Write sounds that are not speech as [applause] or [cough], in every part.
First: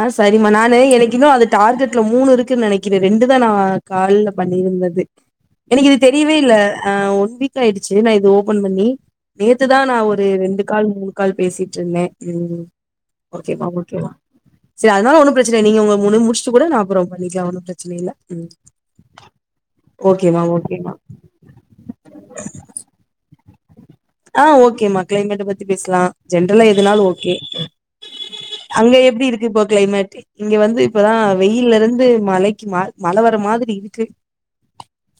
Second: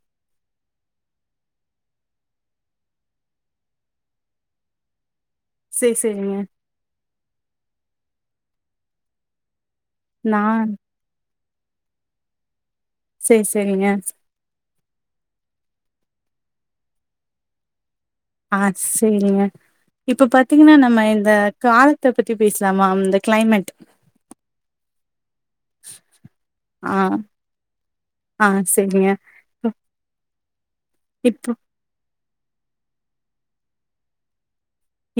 ஆ செரி நானு எனக்கு இன்னும் அது டார்கெட்ல மூணு இருக்குன்னு நினைக்கிறேன் ரெண்டு தான் நான் கால்ல பண்ணிருந்தது எனக்கு சேரி இது சேரிங்க. தெரியவே இல்ஹ் ஒன் வீக் [unintelligible] ஆயிடுச்சு நான் இது ஓபன் பண்ணி நே அத்துதான் நான் ஒரு ரெண்டு கால் மூணு கால் பேசிட்டு இருந்தே உம் சேர் செரிங்க செரி அதனால ஒண்ணு பிரச்சனை நீங்க உங்க முணு முடிச்சு கூட நா அப்றம் பண்ணிக்கலாம் ஒன்னு பிரச்சனை இலை ஆ செரிங்க இப்ப ஓகேமா பாத்தீங்கன்னா ஓகேமா நம்ம இந்த காலத்த பத்தி பேசலாமா இந்த கிளைமேட் ஆ ஓகேமா க்ளமேட் எத பத்தி பேசலா ஜென்ரலா ஆ எதனாலும் ஓகே ஆ அங்க சேரிங்க. எப்படி இருக்கு இப்போ கிளைமேட் இங்க வந்து இப் இப்பதான் இப்ப வெயில்ல இருந்து மலைக்கு ம மழை வர மாதிரி இருக்கு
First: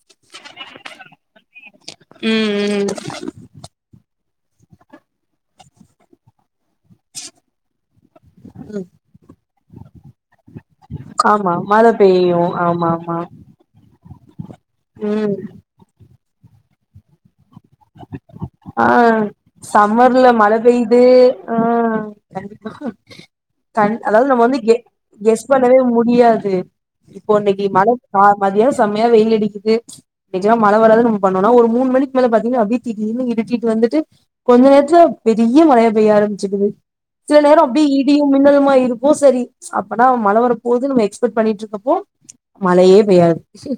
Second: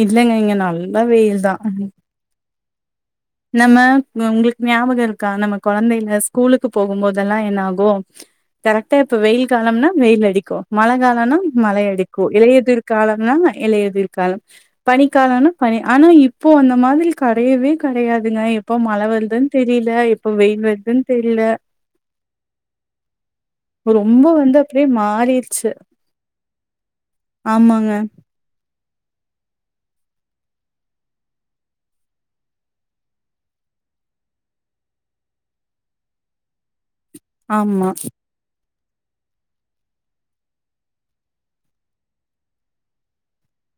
இல்லைங்க இங்க நல்லா வெயில் தான் அ உம் நம உங்களுக்கு ஞாபகம் இருக்கா நம்ம குழந்தையில ஸ்கூல் க்கு போகும்போதெல்லா என்ன ஆகோ ஆ கரெக்ட்டா இப்ப வெயில் காலம்னா வெயில் அடிக்கும் மழ காலம்னா ஆமா மழை மழ அடிக்கும் பெய்யு இளையதிர் ஆமா ஆமா காலம்னா இளையதிர் காலம் பணி ம் காலம்னா பனி ஆனா இ இப்போ அந்த மாதிரி கரையவே [unintelligible] ஆஹ் தெரில சம்மர்ல எப்போ மழை வெயில் பெயுது வருதுன்னு தெரில ஆஹ் கண்டிப்பா கண் ரொம்ப அதாவது நம்ம வந்து அப்டியே கெஸ் மாறிடுச்சு பண்ணவே முடியாது இப்போ இன்னைக்கு ஆமாங்க மழை மதியம் செம்யா வெயில் அடிக்குது நிஜமா மழ வராது ந பண்ணனா ஒரு மூணு மணிக்கு மேல ப [unintelligible] இருட்டிட்டு வந்துட்டு கொஞ்ச நேரத்துல பெரிய மழையா பெய்ய ஆரம்பிச்சிடுது சில நேரம் ஆமா அப்டியே இடியும் மின்னலுமா இருக் ஓ செரி அப்பனா மழை வர போகுதுன்னு நம்ம எக்ஸ்பெக்ட் பண்ணிட்ருக்கப்போ மழையே பெய்யாது ச்சீ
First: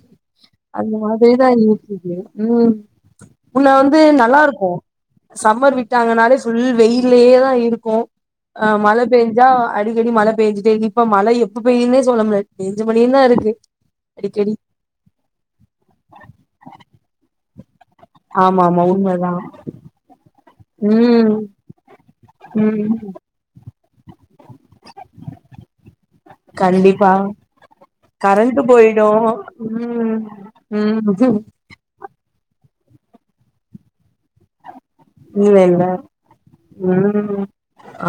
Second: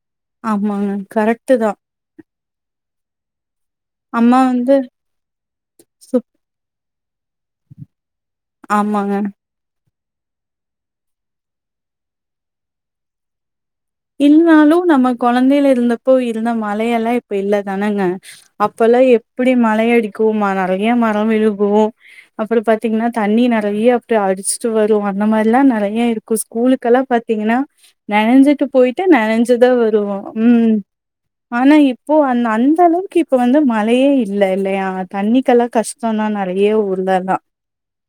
ஆமாங்க அந்த மாதிரி கரெக்ட் எல்லாம் தா இருக்குது உம் முன்ன வந்து அம்மா வந்து நல்லாருக்கும் சம்மர் சு விட்டாங்கனாலே ஃபுல் வெயில் இதுலேயே தான் இருக்கும் ஆஹ் மழ ஆமாங்க பெஞ்சா அடிக்கடி மழை பேண்ஜிட்டே [unintelligible] இப்ப மழை எப்ப பெய்யும்னே சொல்ல முடியாது [unintelligible] அடிக்கடி இந்தாலும் நம்ம கொழந்தையா இருந்தப்போ இருந்த மலையெல்லா இப்போ இல்ல தானங்க ஆமா ஆமா அப்பெல்லாம் உண்மதா எப்டி மழை அடிக்கும் மா நறையா மரம் ம் விழுகும் அப்புறம் ம் பாதிங்கனா தண்ணி நரையா அப்டியே அடிச்சிட்டு வரும் அந்த மாறிலாம் நறையா இருக்கும் ஸ்கூல்க்குளாம் கண்டிப்பா பாதிங்கனா கரண்ட் நனன்ஜிட்டு போயிடு நனஞ்சுதான் ம் வருவோம் உம் ம் ஆனா இப்போ ஓ அந்த அந்த அளவுக்கு இப்ப வந்து மழையே இல்ல இல்லையா இல்ல தண்ணிக்கெல்லாம் இல்ல கஷ்டம் தான் நெறைய ம்ம் ஊர்லலாம்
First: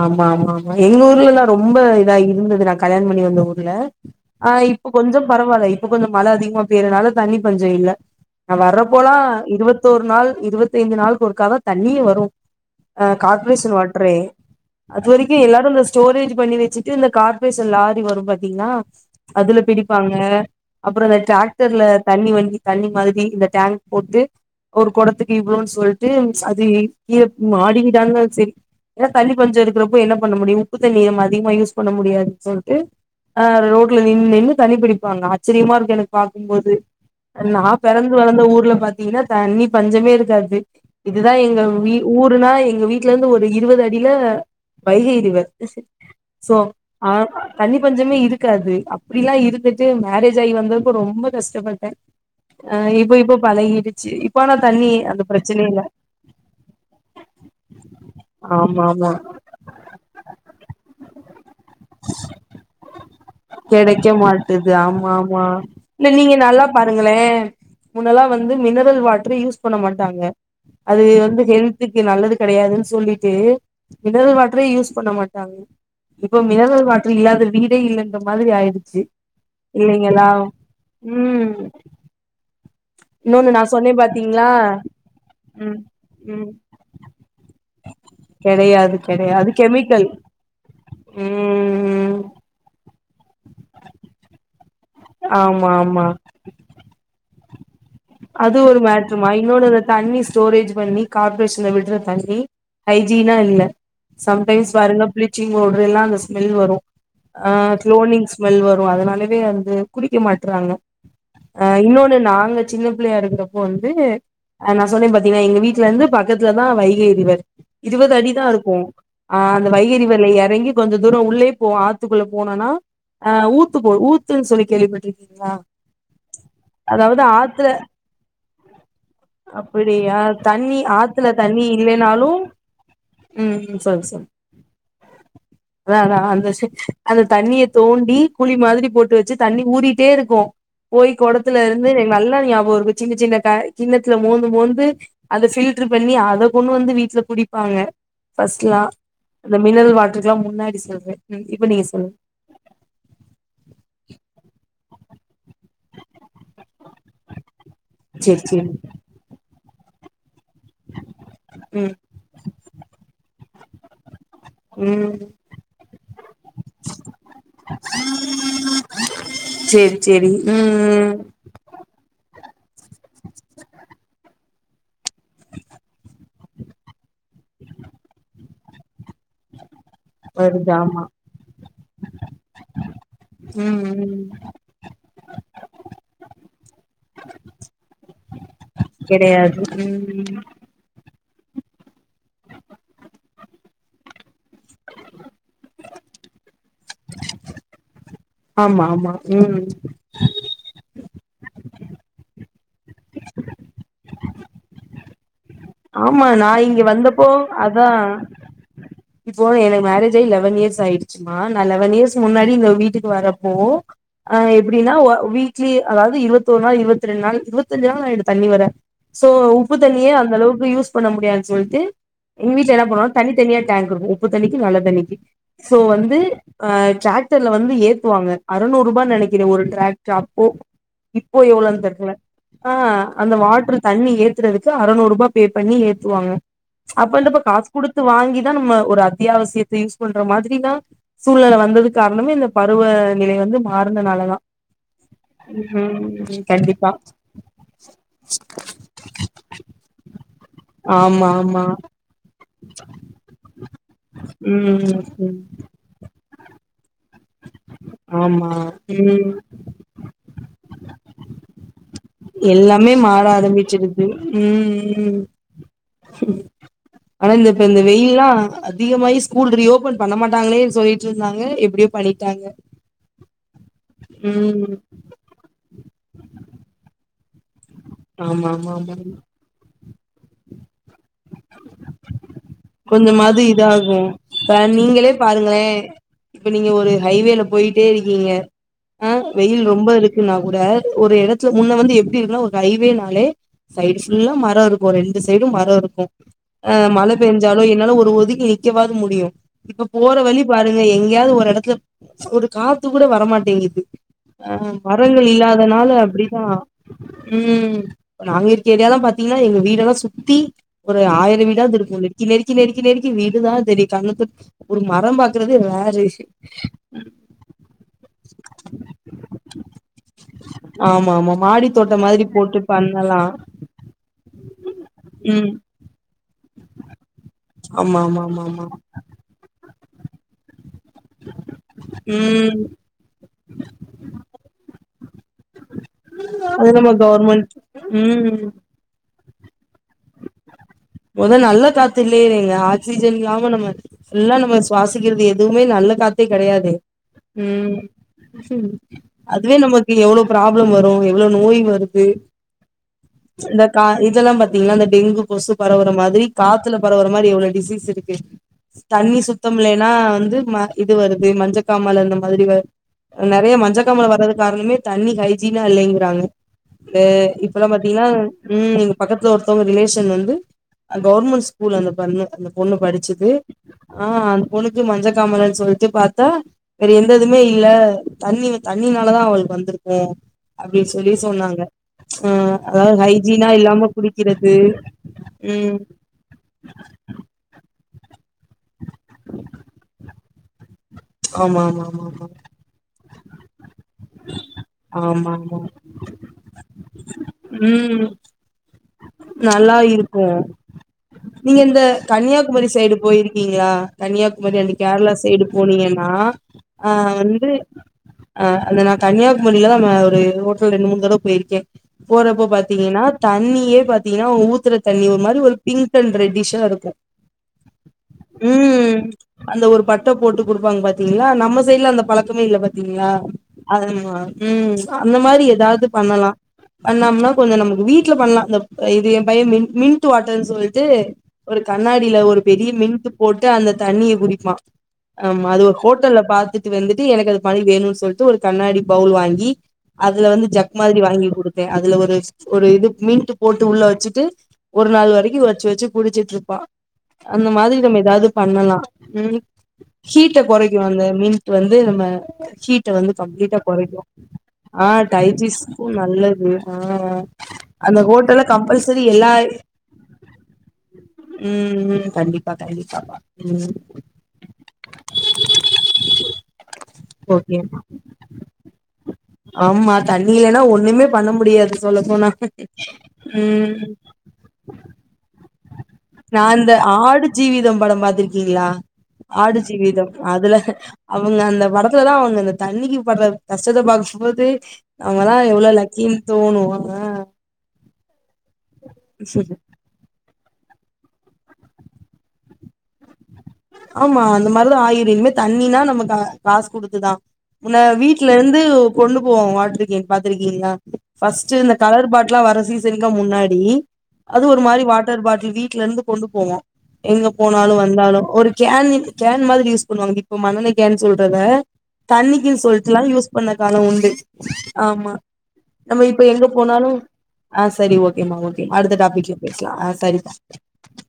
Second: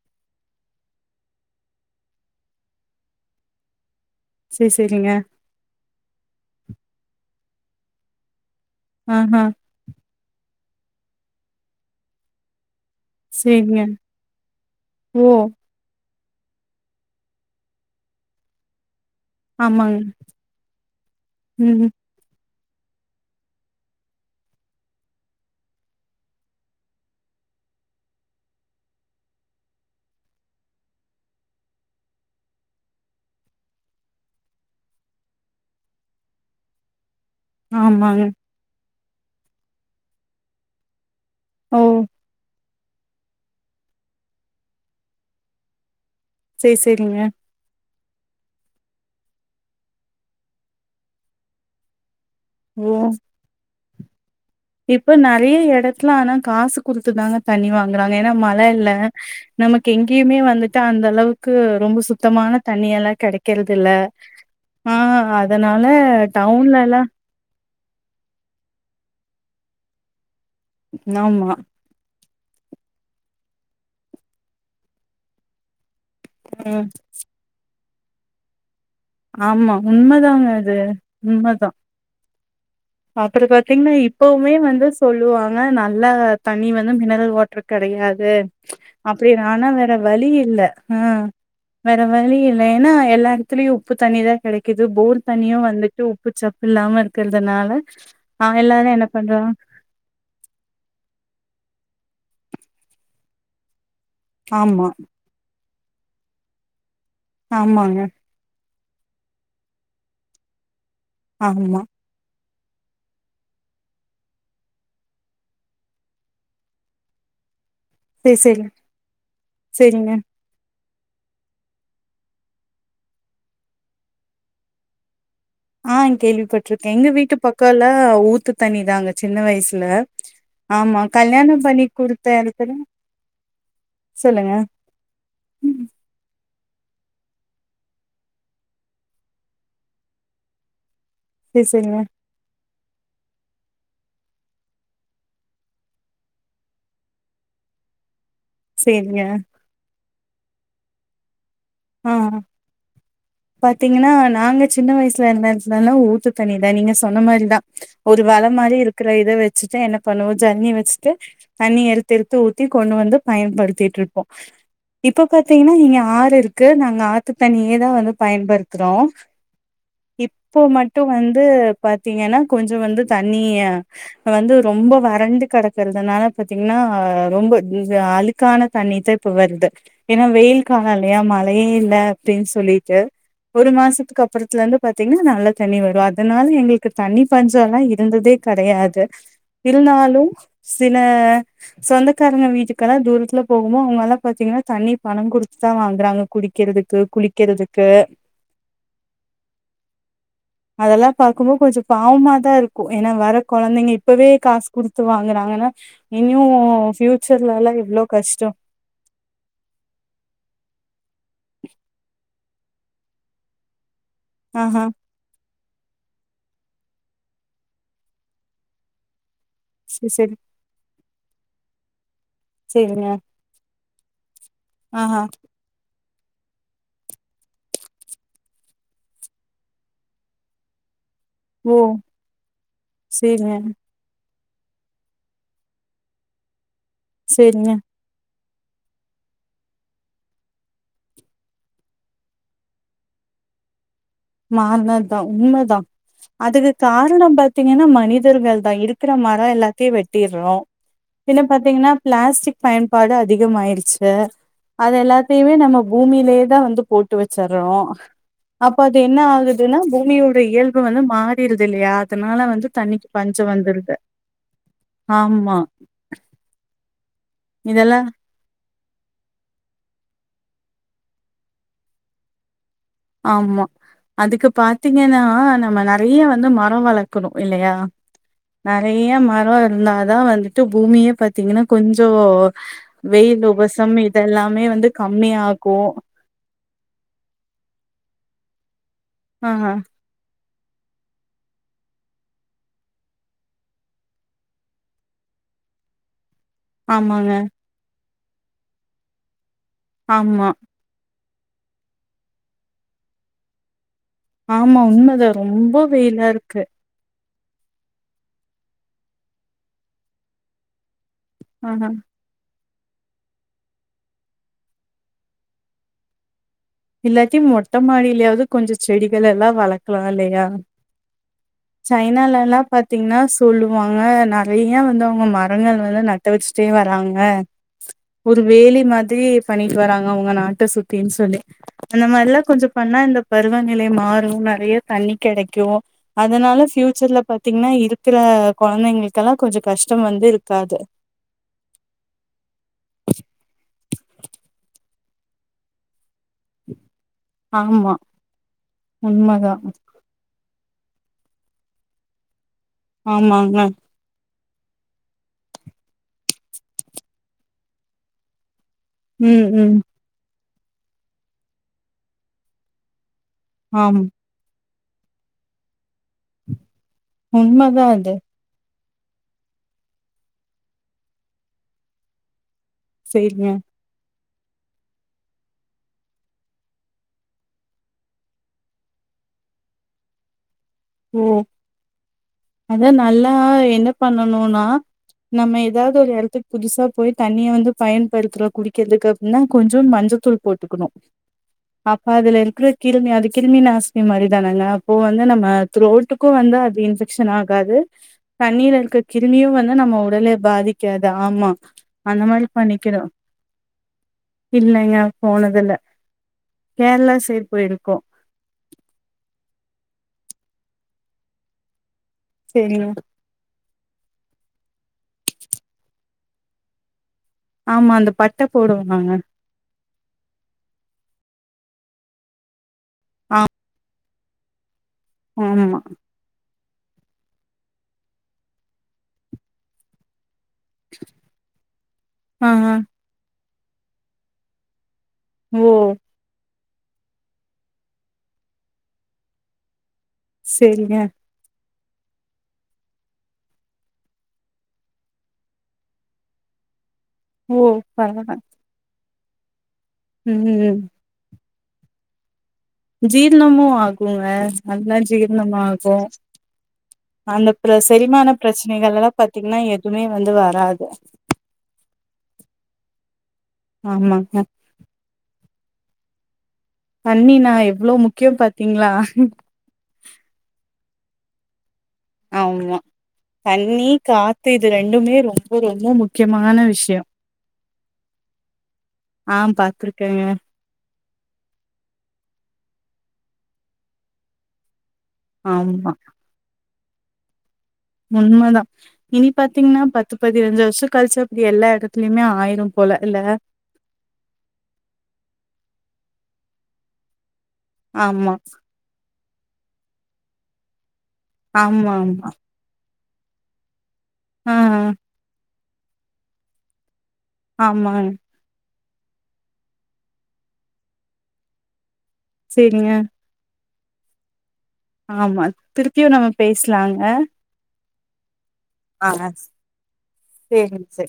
ஆமாமா மா எங்க ஊர்ல்லாம் ரொம்ப ரொம்ப இதா இருந்தது நான் கல்யாணம் பண்ணி வந்த ஊர்ல ஆஹ் செரி இப்ப செரிங்க கொஞ்சம் பரவாயில்ல இப்ப கொஞ்சம் மழ அதிகமாபெயிறனால தண்ணி பஞ்சம் இல்ல நா வர்றப்போலாம் ஆஹா இருபத்தோரு நாள் இருவத்தி ஐந்து நாள் ஒருக்கா தண்ணியே வரும் ஹ கார்பரேஷன் செரிங்க வாட்ரே அது ஓ வரைக்கும் எல்லாரும் இந்த ஸ்டோரேஜ் பண்ணி வச்சுட்டு இந்த கார்பரேஷன் லாரி வரும் பாதிங்னா அதுல ஆமாங்க பிடிப்பாங்க அப்றம் இந்த டிராக்டர்ல ம் தண்ணி வண்டி தண்ணி மாதிரி இந்த டேங்க் போட்டு ஒரு கொடத்துக்கு இவ்ளோன்னு சொல்ட்டு அது கீழ மாடிவீடான்னு சரி ஏன்னா தண்ணிபஞ்ச இருக்கிறப்ப என்ன பண்ண முடியும் உப்புத்தண்ணிய அதிகமா யூஸ் பண்ண முடியாதுன்னு சொல்ட்டு ஆஹ் ரோட்ல நின்னு நின்னு தண்ணி பிடிப்பாங்க ஆச்சரியமா இருக்கும் எனக்கு பாக்கும்போது நா பெறந்து ஆமாங்க வளந்த ஊர்ல பாத்தி ஏன்னா தண்ணி பஞ்சமே இருக்காது இதுதான் எங்க ஓ வீ ஊருனா எ எங்க வீட்ல இருந்து ஒரு இருவது அடில வைகை ரிவர் செரி செரிங்க [unintelligible] கொஞ்சமே இருக்காது அப்டிலாம் இருந்துட்டு மேரேஜ் ஆயி வந்தப்ப ரொம்ப கஷ்டப்பட்டேன் அஹ் ஓ இப்போ இப்போ பலகிட்டு சீ உப்பானா தண்ணி அந்த பிரச்சன இல்ல ல ஆனா காசு குடுத்து தாங்க தண்ணி வாங்கறாங்க ஏன்னா மழ ஆமா இல்ல ஆமா நமக்கு எங்கேயுமே வந்துட்டு அந்த [inaudible] க்கு ரொம்ப சுத்தமான தண்ணி எல்லாம் கிடைக்கறது இல்ல கெடைக்க மாட்டுது ஆமா ஆஹ ஆமா அதனால டவுன்ல எல்லாம் முன்னெல்லாம் வந்து மினரல் வாட்ரு யூஸ் பண்ண மாட்டாங்க அது வந்து ஆமா ஹெல்த்துக்கு நல்லதுக்கு கெடையாதுன்னு சொல்லிட்டு மினரல் வாட்டரே யூஸ் பண்ண மாட்றடாங்க இப்ப மினரல் ம் வாட்டர் இல்லாத வீட் இதே இல்ல இன் இந்த மாரி ஆயிருது ஆமா உண்மதான் அது ம் உண்மதான் அப்பறம் இன்னொன்னு நா சொன்னே பாத்தீங்கன்னா பாத்தீங்களா இப்பவுமே வந்து சொல்லுவாங்க ம் நல்லா ம் தண்ணி வந்து மினரல் வாட்டர் கெடையாது கெடையாது அப்டி கெடையாது நானா வேற கெமிக்கல் வழி இல்ல ஆ ஆ வோர ம் வழி இல்ன்னா எல்லா இரு ல உப்பு தண்ணி தான் கெடைக்குது போர் தண்ணியும் ஆமா வந்துட்டு ஆமா உப்பு சப்பு இல்லாம இருக்க அதனால அது ஒரு மாற்றமா இன்னொரு தண்ணி ஸ்டோரேஜ் பண்ணி கார்ப்பரேஷல விடுறது தண்ணி ஹைஜீனா இல்லா சன்டைம்ஸ் ஆமா வருங்க பிலிச்சி்ங் உடர எல்லாம் அந்த ஸ்மெல் வரும் ஆ ஆமாங்க க்கோனிங் ஸ்மெல் வ அதனாலேவோ வந்து குளிக்க மாட்டுறாங்க அ ஆமா இன்னொன்னு நாங்க சின்ன புள்ளையா இருக்கிறப்போ வந்துஹ நான சொன்னேன் பாத்தீங்கன்னா எங்க வீட்டுல இருந்து பக்கத்துலதான் வைகைறிரிவர் இருபது சரி அடிதான் சரி இருக்கும் ஆ அந்த சரிங்க வைகறிவர் ல இறங்கிப் கொஞ்சம் தூரம் உள்ளே போ ஆத்துக்குள்ள போன்னாஹ ஊத்து போ ஊத்து சொல்லி கேள்விப்பட்டிருக் ஆ கேள்விப்பட்டிருக்கேன் எங்க வீட்டு பக்க ஆத்துல கல்ல ஊத்து தண்ணிதாங்க சின்ன வயசுல அப்படியா தண்ணி ஆமா ஆத்துல கல்யாணம் தண்ணி பணி இல்லைனாலு குடுத்த இடத்துல ம் சொல்லு சொல்லு சொல்லுங்க உ அதா அதா அந்த அந்த தண்ணிய தோண்டி குழி மாரி போட்டு வச்சு தண்ணி ஊறிட்டே இருக்கும் போய் குடத்துல சரி இருந்து சரிங்க எ நல்லா சின்ன சின்ன க கிண்ணத்துல மோந்து மோந்து அதை பில்டர் பண்ணி அத கொண்டுவந்து வீட்டுல குடிப்பாங்க பர்ஸ்ட்லாம் சரிங்க அந்த மினரல் வாட்டர் இதலாம் முன்னாடி சொல்றேன் ஆஹ் பாத்தீங்கன்னா நாங்க சின்ன வயசுல இருந்து [unintelligible] ஊத்துக் தண்ணிதா நீங்க சொன்ன மாரிதா ஒரு சேரி வல சேரி மாரி இருக்கற இத வச் ச்சுட்டு என்ன பண்ணுவது ஜர்னி வச்சுட்டு தண்ணி ம் எடுத்தெடுத்து ஊத்தி கொண்டு வந்து பயன்படுத்திட்டு இருக்கோ ம் இப்ப பாத்தீங்கன்னா இங்க ஆறு இருக் நாங்க ஆத்து தண்ணியேதா வந்து பயன்படுத்துறோ சேரி சேரி இப்போ மட்டு ம் வந்து பாத்தீங்கன்னா கொஞ்ச வந்து தண்ணிய ஆ வந்து ரொம்ப வறண்டு கெடக்கறதுனால பாத்தீங்கன்னா ரொம்ப இந்த அழுக்கான தண்ணிதா இப்ப வருது ஏன்னா வெயில் வருது காலோ ஆமா இல்லயா மா வழி இல்ல அப்டின்னு சொல்லிட்டு ஒரு ம் ம் மாசத்துக்கு அப்புறத்துல இருந்து பாத்தீங்கன்னா நல்ல தண்ணி வரு அதனால எங்களுக்கு தண்ணி பஞ்சோ எல்லா இருந்ததே கெடையாது கெடையாது இருந்தாலு ம் சில சொந்தக்காரங்க வீட்டுக்கெல்லா தூரத்துல போகுமோ அவங்கல்லா பாத்தீங்கன்னா தண்ணி பணங் குடுத்துதா வாங் றாங் குடிக்கிறதுக்கு குளிக்கிறதுக்கு ஆமா ஆமா உம் அதெல்லா பாக்கும்போ கொஞ்ச பாவமாதா இருக்கும் ஏன்னா வர கொழந்தைங்க இப்பவே காசு குடுத்து வாங்குறாங்கன்னா ஆமா இனியு நா இங்க வந்தப்போ ஃபியூச்சர்லல்லா அதா எவ்ளோ கஷ்டோ இப்போ எனக்கு மேரேஜ் ஆயி லெவன் இயர்ஸ் ஆயிடு ச்சும்மா நா லெவன் இயர்ஸ் முன்னாட் இவங்க வீட்டுக்கு வரப்போ அ ஆஹா எப்டின்னா அ வீக் த்லி அதாவது இருவத்தோரு நாள் இருவத்ரெண்ட் நாள் இருவத்தஞ்சு நாள் ஆயிடு தண்ணி வர சோ உப்பு செரி தண்ணியே அந்த செரி அளவுக்கு யூஸ் பண்ண முடியாதுன் சொல்ட்டு எங்க வீட்ல என்ன பண்ணுவோ செரிங்க தனி தனியா [unintelligible] உப்பு தண்ணிக்கி நல்ல தண்ணிக்கி ஆஹா சோ வந் ந்து ஆ டிராக்டர்ல வந்து ஏத்துவாங்க அறநூறு ரூபா நெனைக்கிறே ஒரு டிராக்டர் அப்போ இப்போ ஓ எவ்வளவுன் தெரில ஆஹ் அந்த செரிங்க வாட்ரு தண்ணி ஏத் ஏத்தறதுக்கு அறநூறு ரூபா பே பண்ணி ஏத்துவாங்க அப்ப இந்தப்ப காசு செரிங்க குடுத்து வாங்கி தா நம்ம ஒரு அத்தியாவசியத்த யூஸ் பண்ற மாதிரிதா சூழ்நெல வந்ததுக்கு காரணமே இந்த பருவ நிலை வந்து மாறி மாறனதுதா உண்மதா ம் அதுக்கு கண்டிப்பா காரணோ பாத்தீங்கன்னா மனிதர்கள்தா இருக்குற மரோ எல்லாத்தையு வெட்டிர்றோ ஆமா பின்ன ஆமா பாத்தீங்கன்னா பிளாஸ்டிக் பயன்பாடு அதிகம் ஆயிடுச்சு அது ம் ம் எல்லாத்தையுமே நம்ம பூமி கீழ தான் வந்து போட்டு வச்சர் றனு ஆமா அ அது என்ன ம் ஆகுதுன்னா பூமியோட இயல்பு வந்து மாறிடுது இல்லயா எல்லாமே மார ஆரம்பிச்சிருது ம் ஆமா ஆனா இந்த இப்ப இந்த இதெல்லாம் வெயில்லாம் அதிகமாயி ஸ்கூல் ரீயோப்பன் பண்ண மாட்டாங்களேன்னு சொல்லிட்டு இருந்தாங்க எப்டியோ பண்ணிட்டாங்க ஆமா அதுக்கு ம் பாத்தீங்கன்னா நம்ம நெறைய வந்து மரம் வளர்க்கணும் இல்லயா ஆமா ஆமா ஆமா நெறைய மரம் இருந்தா அதான் வந்துட்டு பூமியே பாத்தீங்கன்னா கொஞ்சம் ஓ கொஞ்சமாது இதாகும் வந்து நீங்களே பாருங்களேன் கம்மியாகும் நீங்க ஒரு ஹைவேல போயிட்டே இருக்கீங்க ஆ வெயில் ஆஹ் ரொம்ப இருக்கு நான கூட ஒரு இடத்துல முன்ன வந்து எப்டி இருக்குனா ஒரு ஹைவேனாலே சைடு ஃபுல்லும் மரம் இருக்கும் ரெண்டு சைடும் மரம் இருக்கும் அ மழப் ஆமாங்க பெஞ்சாலெ என்னால்ல ஒரு உதுக் கெவைக்கவாது முடியும் இப்ப போற வழி ஆமா பாருங்க எங்கேயாவது ஒ இடத்துல ஒரு காத்து கூட வரமாட்டேங்குது அ ஆமா மரங்கள் உண்மைதான் ரொம்ப இல்லாதனால வெயிலா அப்டிதான் இருக்கு ம் நாங்க இருக்க ஏரியாலா பாத்தீங்கன்னா எங்க வீடெல்லாம் சுத்தி ஒரு ஆயிரம் வீடாது ஆஹ் இருக்கும் நெறுக்கி நெறுக்கி நெறுக்கி வீடுதான் தெரியும் கண்ணுக் ஒரு மரம் பாக்குறது ரேறு இல்லாட்டி மொட்ட மாடியிலயாவது கொஞ்சம் செடிகள் எல்லாம் வளர்க்கலாம் இல்லயா ஆமா ஆமா மாடி தோட்ட மாதிரி சைனால போட்டு எல்லாம் பாத்தீங்கன்னா பண்ணலா சொல்லுவாங்க நெறைய வந்து அவங்க ம் மரங்கள் வந்து நட் வச்சுட்டே வராங்க ஆமா ஆமா ஒரு ஆமா ஆமா வேலி மாரி பண்ணி வராங்க அவங்க நாட்ட சுத்தி தீன் சொல்லி அந்த மாரிலாம் ம் கொஞ்சம் பண்ணா இந்த பருவநிலை மாறும் நெறைய தண்ணி கெடைக்கும் அதனால அது நம்ம ஃயூச்சர்ல கவர்மெண்ட் பாத்தீங்கன்னா இருக்கிற ம் கொழந்தைங்களுக்கு க்கெல்லாம் கொஞ்சம் கஷ்டம் வந்து இருக்காது மொத நல்ல காத்து இல்லயே ங்க ஆக்சிஜன் இல்லாம நம்ம ஃபுல்லா நம்ம சுவாசிக்கிறது எதுவுமே நல்ல காத்தே கெடையாதே உம் ஆமா உண்மதா அதுவே நமக்கு எவ்ளவு ப்ரப் வரும் எவ்வளவு நோய் வருது ஆமாங்க இந்த கா இதெல்லாம் பத் இல்ல இந்த டெங்கு கொசு பரவுற மாரி காத்துல பரவுற மாரி எவ்வளவு டிசீஸ் இருக்கு தண்ணி ம் ம் சுத்தமில்லேன்னா வந்து இது வருது மஞ்சக்காமல அந்த மாரி நெறைய ஆமா மஞ்சக்கம்மல வரது காரணமே தண்ணி ஹைஜீனா இல்லங்கிறாங்க இப்பல்லாம் உண்மதா பாத்தீங்கன்னா அது உம் பக்கத்துல ஒருத்தவங்க ரிலேஷன் வந்து கவுவர்மெண்ட் ஸ்கூல் அந்த பண்ணு பொண்ணு படிச்சது சரிங்க ஆ பொனுக்கு மஞ்சக்காமலனு சொல்ட்டு பாத்தா வேற எந்த இதுமே இல்ல தண்ணி தண்ணினாலதான் அவளுக்கு வந்திருக்கோ அப்டின் சொல்லி ஓ சொன்னாங்க அஹ் அத அதாவது நல்லா ஹைஜீனா என்ன இல்லாம குடிக்கிறது பண்ணணும்னா நம்ம ம் ஏதாவது ஒரு இடத்துக்கு புதுசா போய் தண்ணியை வந்து பபைன் ப்பாற குடிக்கிறதுகு ந முன்ன கொஞ்சம் மஞ்சத்தூள் போட்டுக்கணும் ஆமா ஆமா ஆமா அப்ப ஆமா அதுல இருக்கிற கீருமி அதிக் கிருமி நாசி இது மாரி தானாங்க அப்போ வந்து ஆமா நம்ம ஆமா ரோட்டுக்கும் வந்து அது இன்பெக்ஷன் ஆகாது ம் தனி இல்ல எனக்கு கிருமியும் வந்து நல்லா நம்ம இருக்கு உடலை பாதிக்காது ஆமா நீங்க இந்த அந்த மாரி கன்னியாகுமரி சைடு பண்ணிக்கிறோ போயிருக்கீங்களா கன்னியாகுமரி அண்ட இல்லைங்க கேரளா சைடு போனதுல்ல போனீங்கன்னா அ கேரளா சைடு வந்து போயிருக்கோ அ அந்த ந கன்னியாகுமரியில நம்ம ஒரு ஹோடல் ரெண்டு மூனு தடவ போயிருக்கேன் போறப்போ செரிங்க பாத்தீங்கன்னா தண்ணியே பாத்தீங்கன்னா ஊத்துற தண்ணி ஒரு மாரி ஒரு பிங்க் ன் ரெடிஷா இருக்கோ ஆமா அந்த பட்ட போடுவங்க ட்ட போட்டு கொடுப்பாங்க பாத்தீங்களா நம்ம சைடல அந்த பலக்கமே இல்ல பத்தி இயா ஆ ஆமா ம் அந்த மாரி ஆமா ஏதாவது பண்ணலாம் பண்ணம்னா கொஞ்சம் நமக்கு வீட்ல பண்ணலாம் இது என் பையன் மின்ட் வாட்டர்ன்னு சொல்ல இது ஒரு கண்ணாடியில ஒரு ஆ பெரிய மின்த் போட்டு ட்டு அந்த தண்ணிய குடிப்பான் ஆமா அது ஓ ஒரு ஹோட்டல்ல பாத்துட்டு வந்துட்டு எனக்கு அது பணி வேணும்னு சொல்லிட்டு ஒரு கண்ணாடி பவுல் வாங்கி அதுல வந்து ஜக் செரிங்க மாரி வாங்கி கொடுத்து அதுல ஒரு இது மீன்ட்டு போட்டு உள்ள வச்சுட்டு ஒரு நாள் வரைக்கும் வச்ச வச்சு குடிச்சிட்டு இருப்பா அந்த ஓ மாதிரி நம்ம ஏதாவது பரவால பண்ணலாம் ம் ஹீட்ட ம் ம். குறைக்கும் அந்த மீன் வந்து நம்ம ஹீட்ட வந்து கம்ளீட்டா ஜீரணமு குறைக்கும் ஆகுங்க நல்லா ஆஹ் ஜீரணம் டைஜீஸ்ட்டுக்கு ஆகு நல்லது ஆஹ் அந்த பிர அந்த செரிமான ஹோட்டல பிரச்சனைகள் கம்பல்சரி எல்லா பாத்தீங்கன்னா எதுவுமே வந்து வராது உம் கண்டிப்பா கண்டிப்பாா உம் [inaudible] ஆமாங்க தண்ணி நா ஒகே எவ்ளோ முக்கியோ பாத்தீங்களா ஆமா தண்ணி இல்லன்னா ஒண்ணுமே பண்ண முடியாது சொல்ல போனா ஆமா ம் தண்ணி காத்து இது ரெண்டுமே ரொம்ப ரொம்ப நா முக்கியமான இந்த விஷயம் ஆடு ஜீவிதம் படம் பாத்திருக்கீங்களா ஆடு ஜீவிதம் பாத்துருக்கேங்க அதுல அவங்க அந்த வரப் த்துல தான் அவங்க இந்த தண்ணிக்கு படுற கஷ்டத்தை பாக்கும் போது அவங்கதான் எவ்வளவு ஆமா லக்கீன்னு தோணும் ஆ உண்மதான் இனி பாத்தீங்கன்னா பத்து பதினஞ்சு வருஷம் கழிச்சா அப்படி எல்லா இடத்துலயுமே ஆயிரும் போல இல்ல ஆமா அந்த மாரிலாம் ஆயுரனுமே தண்ணிணா நம்ம காசு குடுத்துதான் உன ஆமா வீட்டு்ல இருந்து கொண்டு [inaudible] வாட்ருக்கேன் பாத்துருக்கீங்களா பஸ்ட் இந்த ஆமா கலர் ஆமா பாட்லலாம் வரசி அதுக்க முன்னாடி அது ஆ ஒரு மாதிரி வாட்டர் பாட்டில் வி வீட்டுல இருந்து கொண்டு போவோம் எங்க போனாலும் ஆமாங்க வந்தாலும் ஒரு கேன் கேன் மாதிரி யூஸ் பண்ணுவாங்க இப்ப மண்ண கேன் சொல்றத தண்ணிக்குனு செரிங்க சொல்லிட்டுலா யூஸ் பண்ண காலம் உண்டு ஆமா நம்ம இப்ப எங்க போனாலு சரி ஓகேமா ஓகே அடுத்த ஆ டாபிக்ல பேசலாம் செரி சேரிங்க சேரி